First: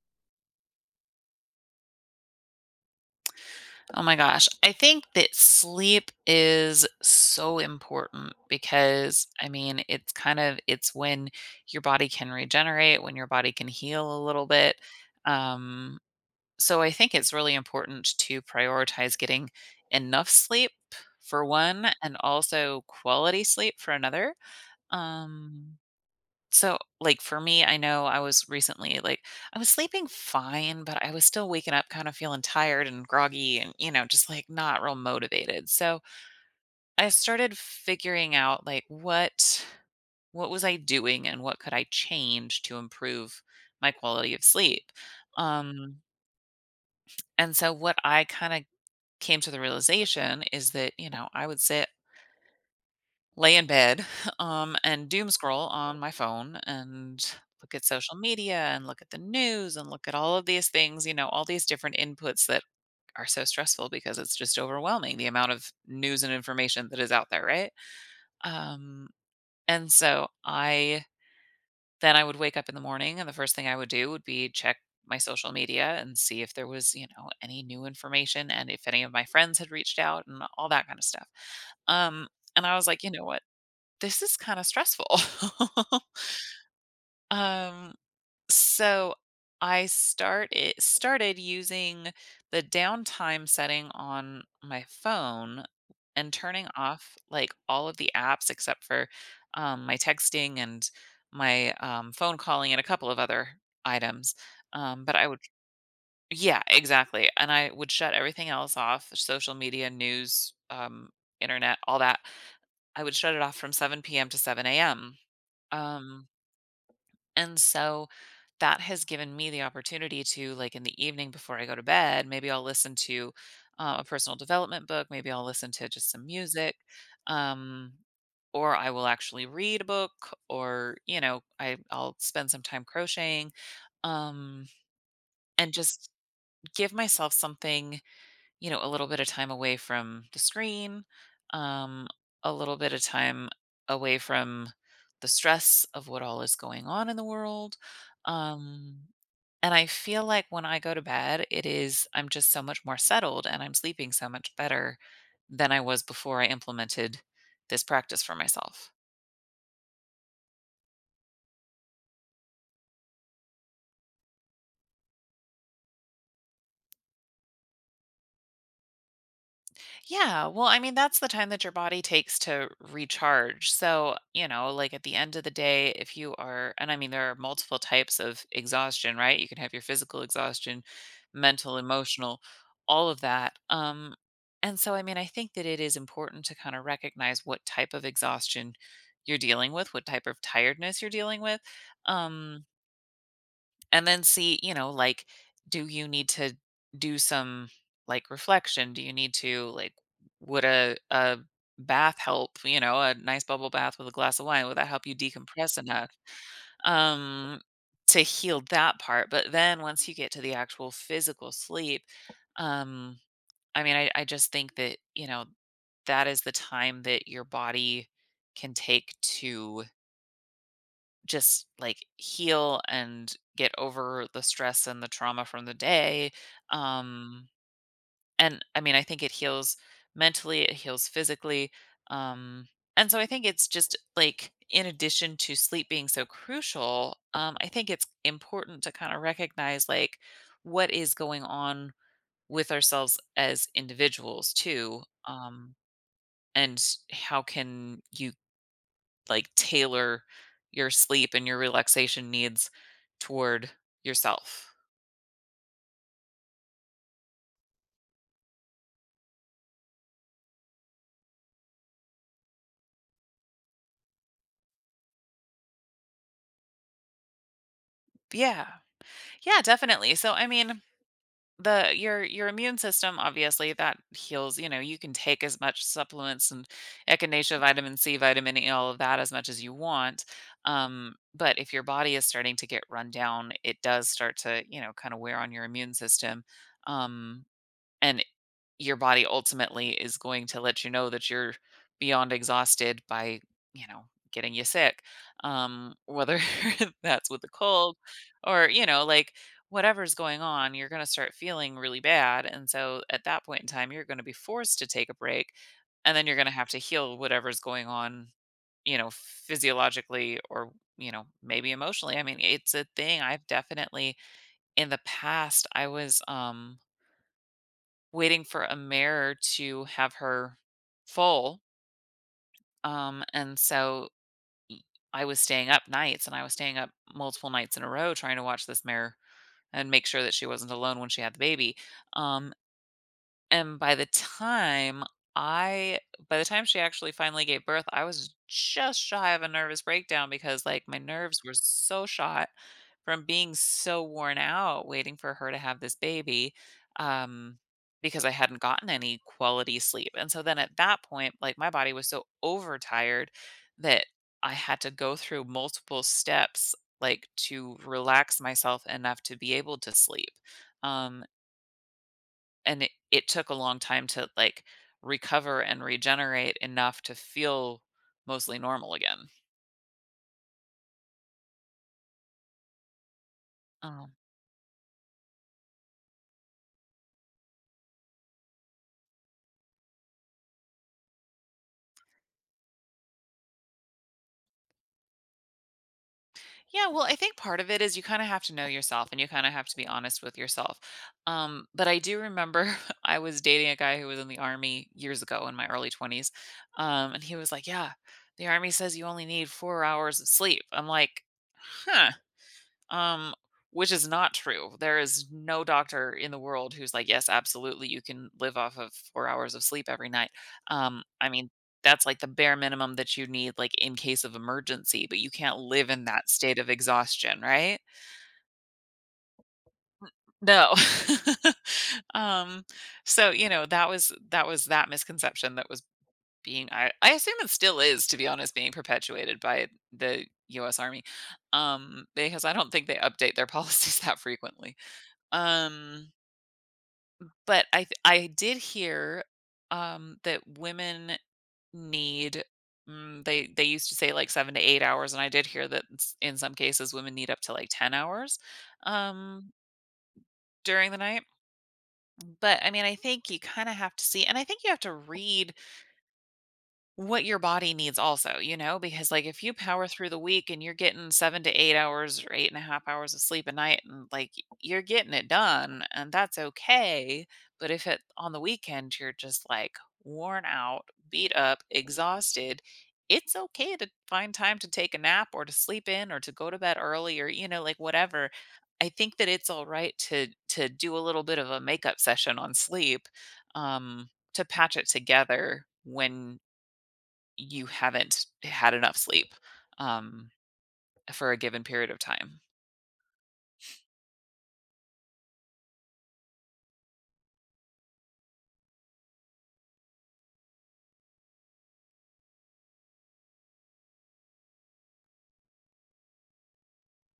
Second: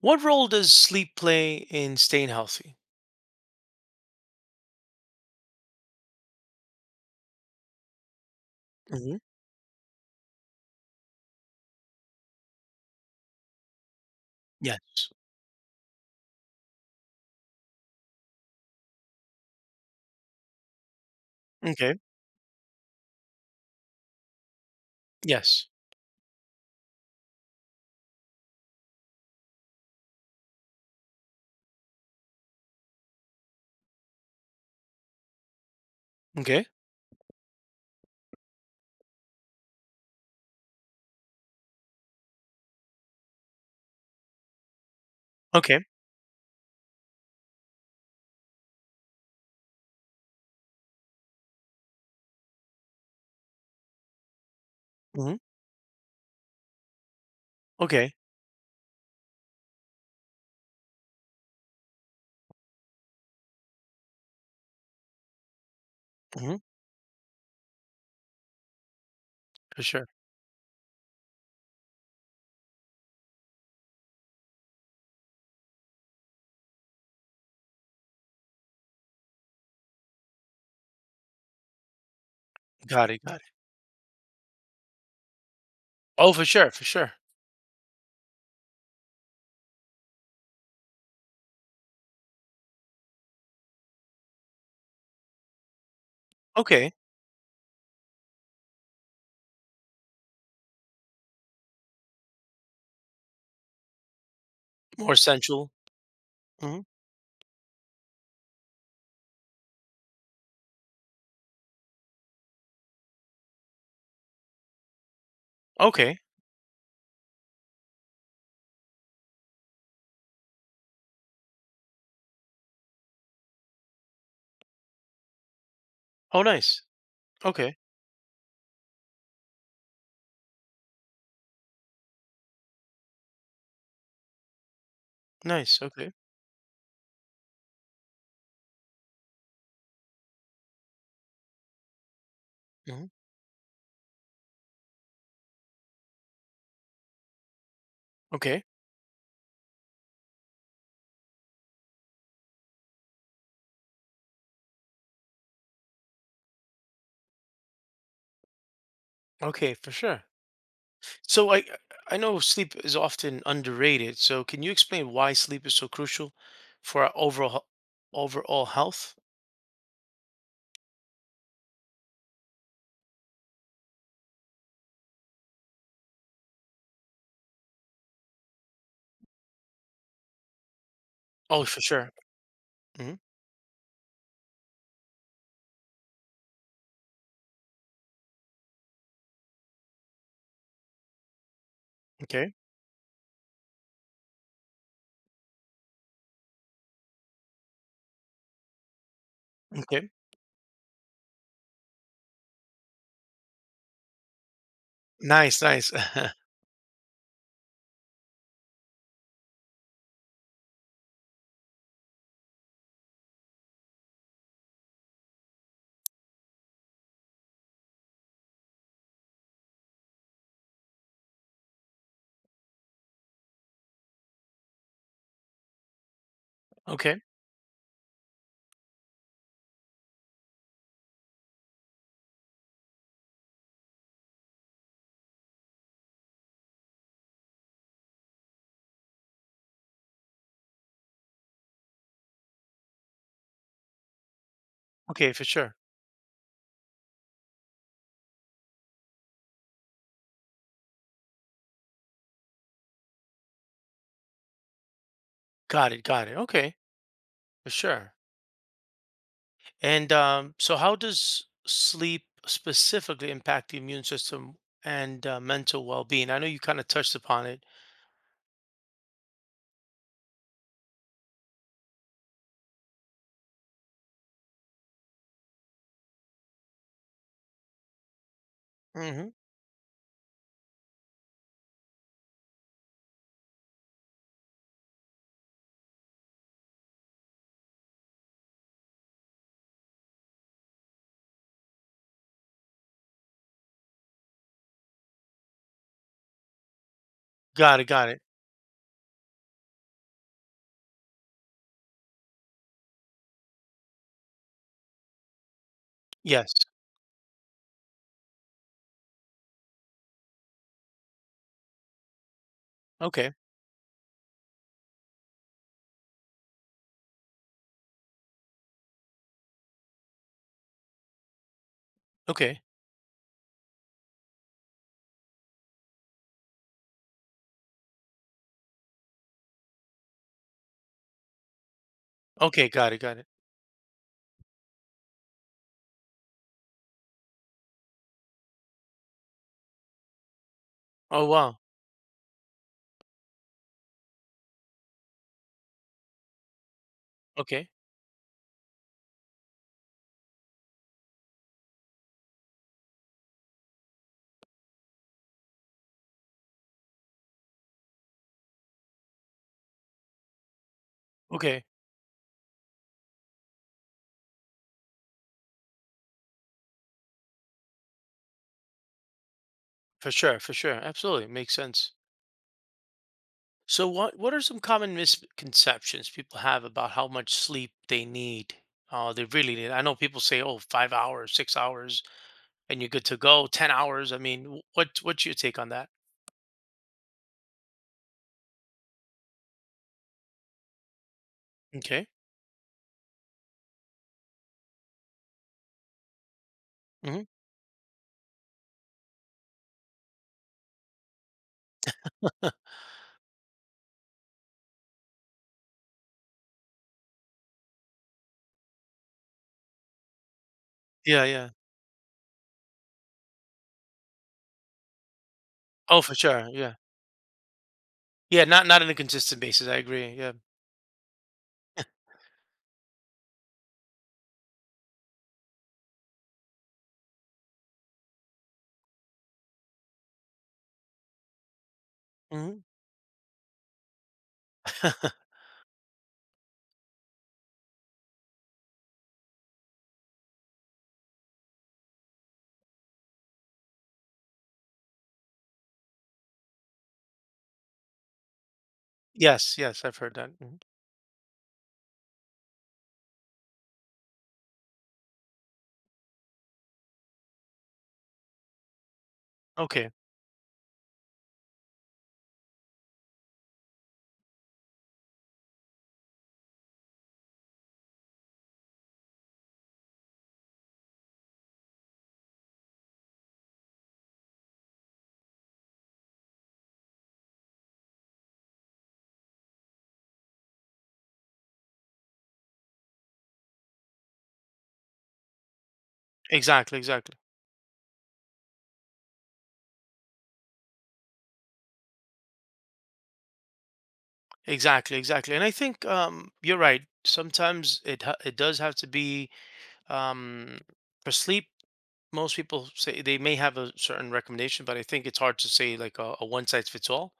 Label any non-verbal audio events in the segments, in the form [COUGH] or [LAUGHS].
What role does sleep play in staying healthy? Oh my gosh. I think that sleep is so important Hmm. because I mean, it's kind of it's when your body can regenerate, when your body can heal a little bit. Yes. Um so I think it's really important to prioritize getting enough sleep for one Okay. and also quality sleep for another. Yes. Um so, like for me, I know I was recently like I was sleeping fine, but I was still waking up kind of feeling tired and groggy and just like not real motivated. So, Okay. I started figuring out like what was I doing and what could I change to improve my quality of sleep. Okay. Um and so what I kind of came to the realization is that, you know, I would sit lay in bed [LAUGHS] and doom Hmm. scroll on my phone and look at Okay. social media and look at the news and look at all of these things, you know, all these different inputs that are so stressful because it's just overwhelming the amount of news and Hmm. information that is out there, right? Um, For and sure. so I then I would wake up in the morning and the first thing I would do would be check my social media and see if there was, you know, any new information and if any of my friends had reached out and all that kind of stuff. Um, and I was like, you Got it. know Got what? it. This is kind of stressful. Oh, for sure. For sure. [LAUGHS] um, so I start it started using the downtime setting on my phone and turning Okay. off like all of the apps except for my texting and my phone calling and a couple of other items. More But I would, essential. yeah, Hmm. exactly. And I would shut everything else off: social media, news, internet, all that. I would shut it off from 7 p.m. to 7 a.m. Okay. Um, And so that has given me the opportunity to, like, in the evening before I go to bed, maybe I'll listen to a personal development book, maybe I'll listen to just some Oh, music. nice. Okay. Um, or I will actually read a book, or you know, I'll spend some time crocheting, um, and Nice. just Okay. give myself something, a little bit of time away from the screen, um, a little bit of Hmm. time away from the stress of what all is going on in the world. Okay. Um, and I feel like when I go to bed, it is, I'm just so much more settled and I'm sleeping so much better than I was before I implemented this practice for myself. Okay. For sure. So I know sleep is often underrated. So can you explain why sleep is so crucial for our overall overall health? Yeah, well, I mean, that's the time that your body takes to recharge. So, you know, like at the end of the day, if you are, and I mean, there are multiple types of exhaustion, right? You can have your physical exhaustion, Oh, mental, for sure. emotional, all Hmm. of that. And so, I mean, I think that it is important to kind of recognize what type of exhaustion you're dealing with, what type of tiredness you're dealing with. Okay. Um, and then see, you know, like, do you need to do some like reflection? Do you need to like Okay. would a bath help, you know, a nice bubble bath with a glass of wine, would that help you Nice. decompress Nice. enough? [LAUGHS] Um to heal that part. But then once you get to the actual physical sleep, um, I mean I just think that, you know, that is the time that your body can take to just like heal and get over the stress and the trauma from the day. Okay. Um, and I mean, I think it heals mentally, it heals physically. Um, and so I think it's just like, in addition to sleep being so crucial, I think it's important to kind of recognize like what is going on with ourselves as individuals too. Okay, for sure. And how can you like tailor your sleep and your relaxation needs toward yourself. Got it. Got it. Okay, for sure. And so, how does sleep specifically impact the immune system and mental well being? I know you kind of touched upon it. Yeah. Yeah, definitely. So I mean, the your immune system obviously that heals, you know, you can take as much supplements and echinacea, vitamin C, vitamin E, all of that Hmm. as much as you want. But if your body is starting to get run down, it does start to, you know, kind of wear on your immune system. Um, and your body ultimately is going to let you know that you're beyond exhausted by, you know, getting you sick. Whether [LAUGHS] that's with a Got it. cold Got it. or, you know, like whatever's going on, you're going to start feeling really bad. And so at that point in time, you're going to be forced to take a break and then you're going Yes. to have to heal whatever's going on, you know, physiologically or, you know, maybe emotionally. I mean, it's a thing Okay. I've definitely in the past, I was, waiting for a mirror to have her full. Okay. And so I was staying up nights and I was staying up multiple nights in a row trying to watch this mirror and make sure that she wasn't alone when she had the baby. Um, Okay. Got it. Got it. and I by the time she actually finally gave birth, I was just shy of a nervous breakdown because like my Oh, nerves were wow. so shot from being so worn out waiting for her to have this baby um Okay. because I hadn't gotten any quality sleep. And so then at that point, like my body was so overtired that I had to go through multiple steps like to relax myself enough to be able to sleep. Um Okay. and it took a long time to like recover and regenerate enough to feel mostly normal again. For sure. For sure. Absolutely. Makes sense. So, Um, what are some common misconceptions people have about how much sleep they need? They really need. I know people say, oh, 5 hours, 6 hours and you're good to go. 10 hours. I mean, what's your take on that? yeah, well, I think part of it is you kind of have to know yourself and you kind of have to be honest with yourself. But I Okay. do remember [LAUGHS] I was dating a guy who was in the army years ago in my early 20s. And Hmm. he was like, yeah, the army says you only need 4 hours of sleep. I'm like, huh. um which is not true. There is no doctor in the world who's like, yes, absolutely you can live off of 4 hours of sleep every night. Yeah, I mean, yeah. that's like the bare minimum that you need, like in case of emergency, but you can't live Oh, in for that sure. state of Yeah. exhaustion, right? Yeah, not not on a consistent basis. I agree. Yeah. No. [LAUGHS] um so you know, that was that misconception that was being, I assume it still is to be honest, being perpetuated by the US Army, because I Hmm. don't think they update their policies [LAUGHS] that frequently. [LAUGHS] Um, but I did hear that women need they used to say like 7 to 8 hours, and I did hear that in some cases women need up to like 10 hours um Yes, yes, I've heard that. Mhm. during the night. But I mean, I think you kind of have to see, and I think you have to read what your body needs also, you know, because like if you power Okay. through the week and you're getting 7 to 8 hours or eight and a half hours of sleep a night, and like you're getting it done, and that's okay. But if it on the weekend you're just like worn out, beat up, exhausted, it's okay to find time to take a nap or to sleep in or to go to bed early or, you know, like whatever. I think that it's all right to do a little bit of a makeup session on sleep. Um, to patch it together when Exactly, exactly. you haven't had enough sleep, um, for a given period of time. Exactly, exactly. And I think you're right. Sometimes it does have to be um for sleep most people say they may have a certain recommendation, but I think it's hard to say like a one size fits all.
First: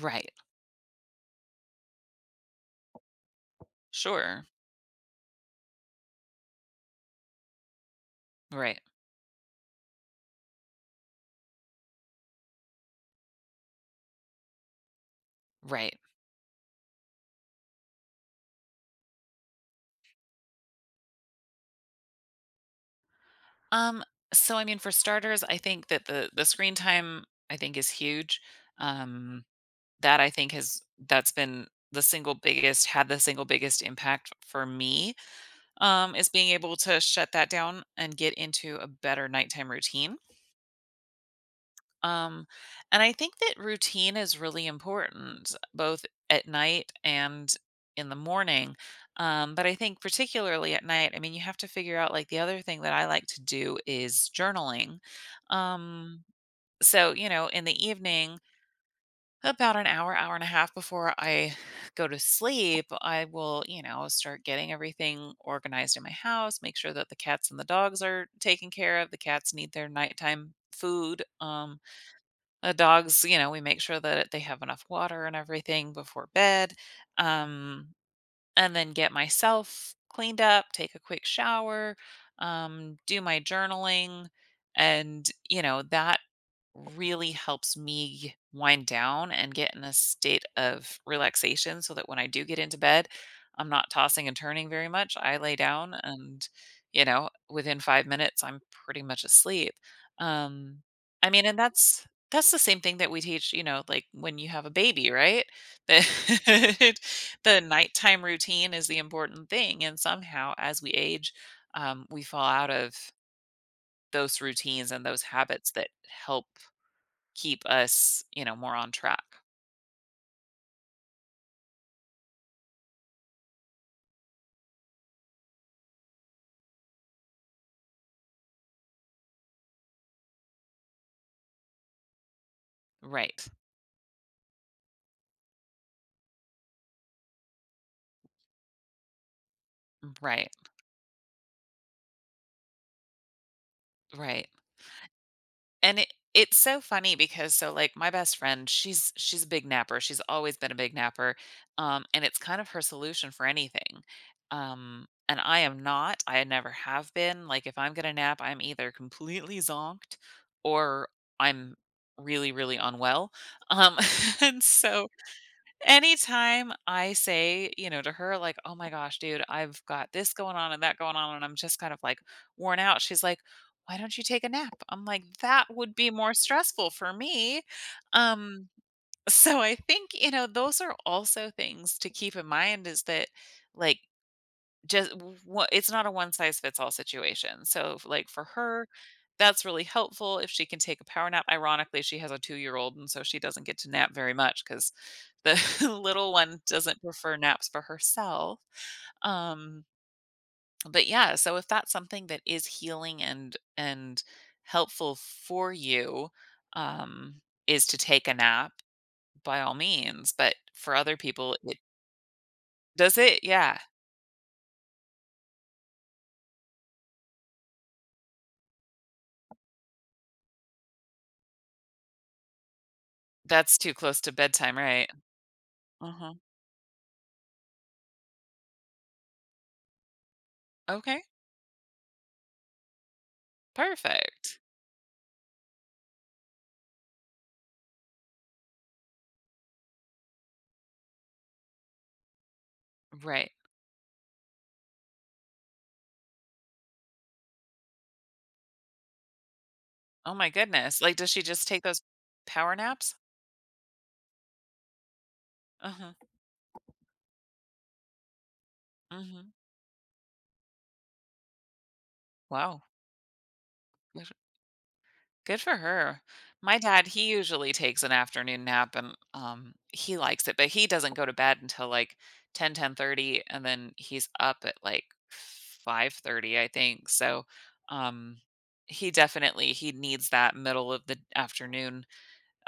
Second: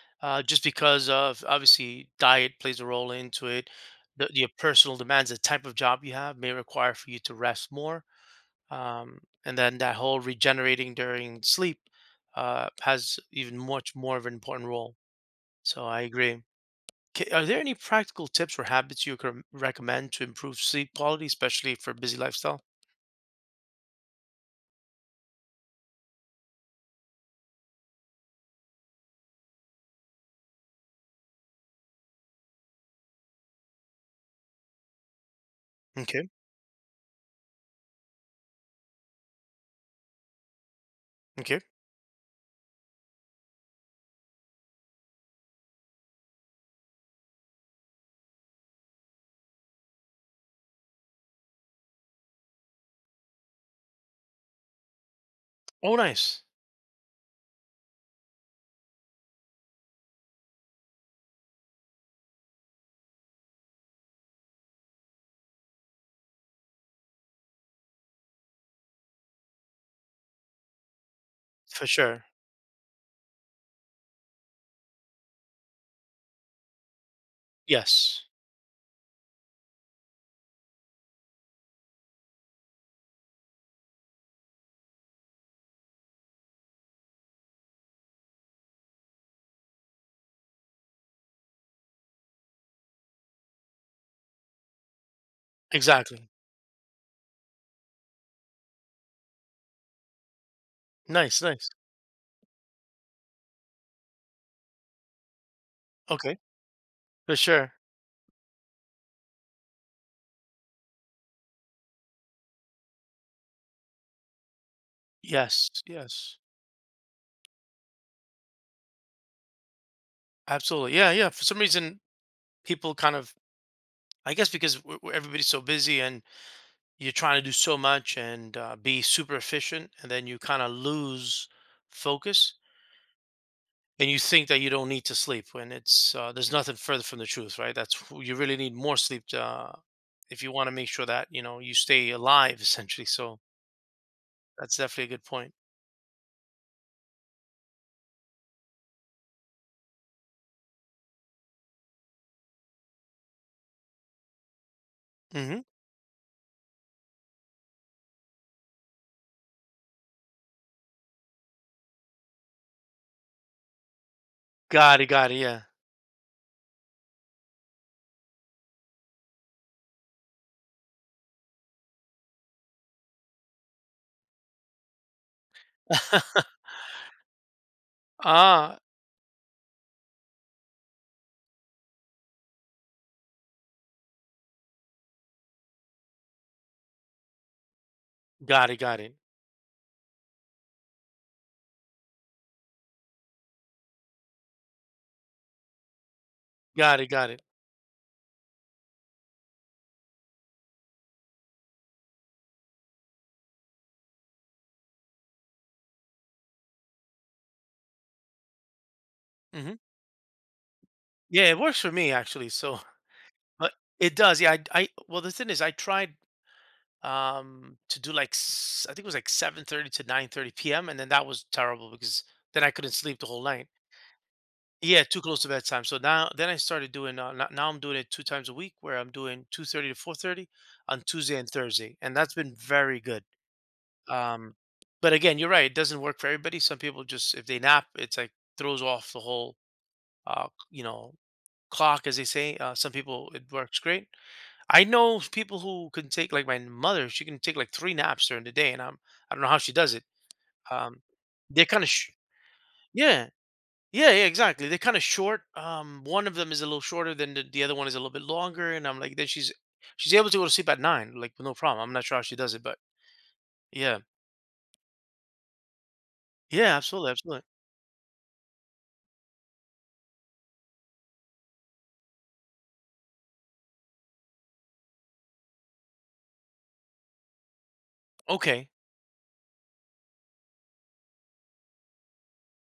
Right. Just because of obviously diet plays a role into it, Sure. your personal demands, the type of job you have may require for you to rest more, Right. um, and then that whole regenerating during sleep has even much more of an important role. So Right. I agree. Are there any practical tips or habits you can recommend to improve sleep quality, especially for busy lifestyle? Um, so I mean, for starters, I think that the screen time I think is huge. Um, that I think has that's been the single biggest impact for me, is Okay. being able to shut that down and get into a better nighttime routine. Okay. Um, and I think that routine is really important, both at night and in the morning. But I think particularly at night, I mean, you have to figure out like the other thing that I like to do is journaling. Oh, Um, nice. so, you know, in the evening, about an hour, hour and a half before I go to sleep, I will, you know, start getting everything organized in my house, make sure that the cats and the dogs are taken care of. The cats need their nighttime food. For sure. The dogs, you know, we make sure that they have enough water and everything before bed. Um, Yes, and then get myself cleaned up, take a quick shower, do my journaling. And, you know, that really helps me wind down and get in a state of relaxation so that when I do get into bed, I'm not tossing and turning very much. I lay down exactly. and, within 5 minutes I'm pretty much asleep. Um I Nice, mean, and nice. that's the same thing that we teach, you know, like when you have a baby, right? [LAUGHS] Okay, That for the sure. nighttime routine is the important thing, and somehow as we age, we fall out of those routines and those Yes, habits that yes, help keep us, you know, more on track. absolutely. Yeah, yeah. For some reason, people kind of, I guess, because everybody's so busy and you're trying to do so much and be super efficient, and then you kind of lose focus Right. and you think that you don't need to sleep when it's there's nothing further from the truth, right? That's you really need more sleep to, if Right. you want to make sure that you know you stay alive, [LAUGHS] essentially. So Right. that's definitely a good point. And it's so funny because, so like my best friend, she's a big napper. She's always been a big napper. And it's kind of her solution for anything. And I Hmm. am not. I never have been. Like, if I'm going to nap, I'm either completely zonked or I'm really unwell. Um [LAUGHS] and Got it, so got it. anytime I say, you know, to her, like, "Oh my gosh, dude, I've got this going on and that going on, and I'm just kind of like worn out," she's like, "Why don't you take a nap?" I'm like, "That would be Yeah. more [LAUGHS] stressful for me." Um, Ah, [LAUGHS] so I think, you know, those are also things to keep in mind, is that, like, just what, it's not a one size fits all situation. So, like for got it, her, got it. that's really helpful if she can take a power nap. Ironically, she has a 2 year old, and so she doesn't get to nap very much because the [LAUGHS] little one doesn't Got it, got prefer it. naps for herself. Um, but yeah, so if that's something that is healing and helpful for you, um, is to take a nap, by all Mhm. means. But for other Yeah, people, it it works for me actually, so does it. [LAUGHS] but Yeah, it does. Yeah, I well, the thing is I tried, to do, like, s I think it was, like, 7:30 to 9:30 p.m., and then that was terrible because then I couldn't sleep the whole night. that's too close to bedtime, Yeah, right? too close to bedtime, so now Uh-huh. then I started doing, no now I'm doing it 2 times a week where I'm doing 2:30 to 4:30 on Okay. Tuesday and Thursday, and that's been very good. Um, Perfect. but again, you're right, it doesn't work for everybody. Some people just if they nap, it's, like, throws off the whole uh, you know, clock, as they say. Some people it Right. works great. I know people who can take like my mother. She can take like three naps during the day, and I don't know how she does it. Oh my goodness. Um, Like, does she they're just take kind of those power naps? yeah, yeah, yeah, exactly. They're kind of short. Uh-huh. One of them is a little shorter than the other one is a little bit longer, and I'm like, then Mhm. she's able to go to sleep at 9, like no problem. I'm not sure how she does it, but Wow. yeah, Good good for her. yeah, My dad, absolutely, he absolutely. usually takes an afternoon nap, and he likes it, but he doesn't go to bed until like 10, 10:30, and then he's up at like 5:30, I think. So, um Okay. he definitely, he needs that middle of the afternoon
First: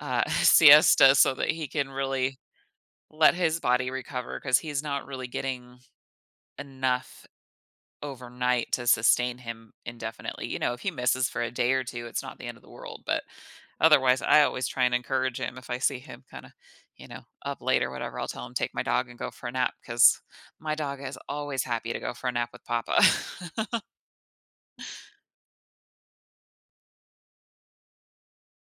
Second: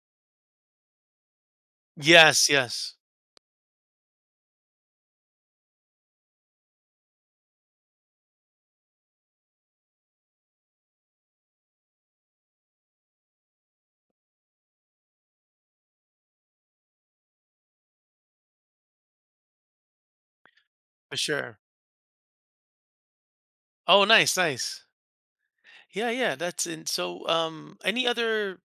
[LAUGHS] siesta so that he can really Yes, yes, let his body recover, because he's not really getting enough overnight to sustain him indefinitely. You know, if he misses for a day or 2, it's not the end of the world, but otherwise, I always try and encourage him. If I see him kinda, you know, up late or whatever, I'll tell him, "Take my dog and go for a nap, because my dog for is sure. always happy to go for a nap with papa." [LAUGHS] Oh, nice, nice. Yeah, yeah, that's in. So, any other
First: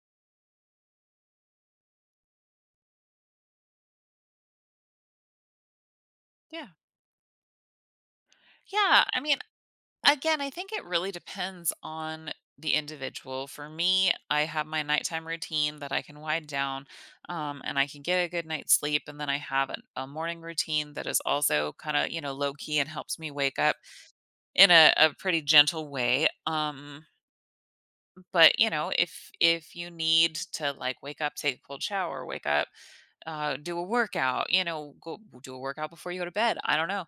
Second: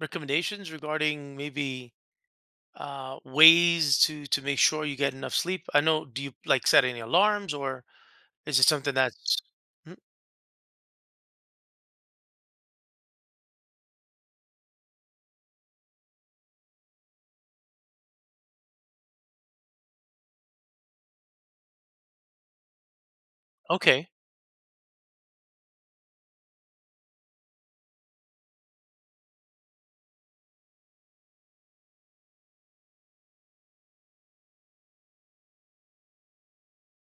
recommendations regarding maybe ways to make sure you get enough sleep? I know. Do you Yeah. like set any alarms, or is it something Yeah, I that's mean, Mm, again, I think it really depends on the individual. For me, I have my nighttime routine that I can wind down, and I can get a good night's sleep. And then I have a morning routine that is also kind of, you know, low key, and helps me wake up okay? in a pretty gentle way. But, you know, if you need to, like, wake up, take a cold shower, wake up, do a workout, you know, go do a workout before you go to bed, I don't know.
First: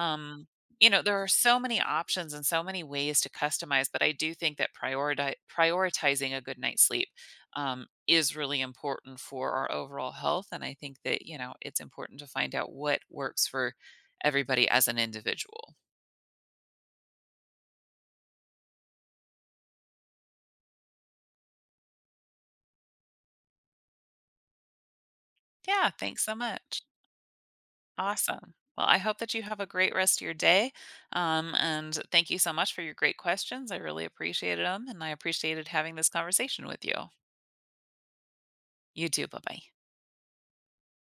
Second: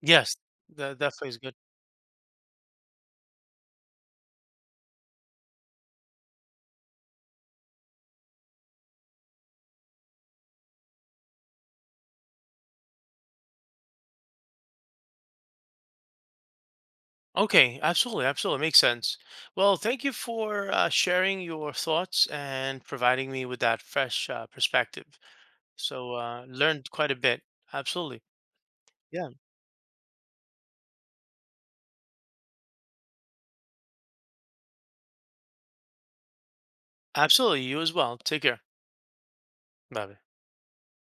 Yes, you that know, there are definitely is good. so many options and so many ways to customize, but I do think that prioritizing a good night's sleep, is really important for our overall health, and I think that, you know, it's important to find out what works for everybody as an individual. Okay, absolutely, absolutely makes sense. Well, thank you for sharing your thoughts and providing me with that fresh perspective. Yeah, So thanks so much. learned quite a bit. Absolutely, Awesome. Well, I hope yeah, that you have a great rest of your day. And thank you so much for your great questions. I really appreciated them, and I appreciated having this conversation with you. absolutely. You as well. Take care. You too. Bye bye. Bye.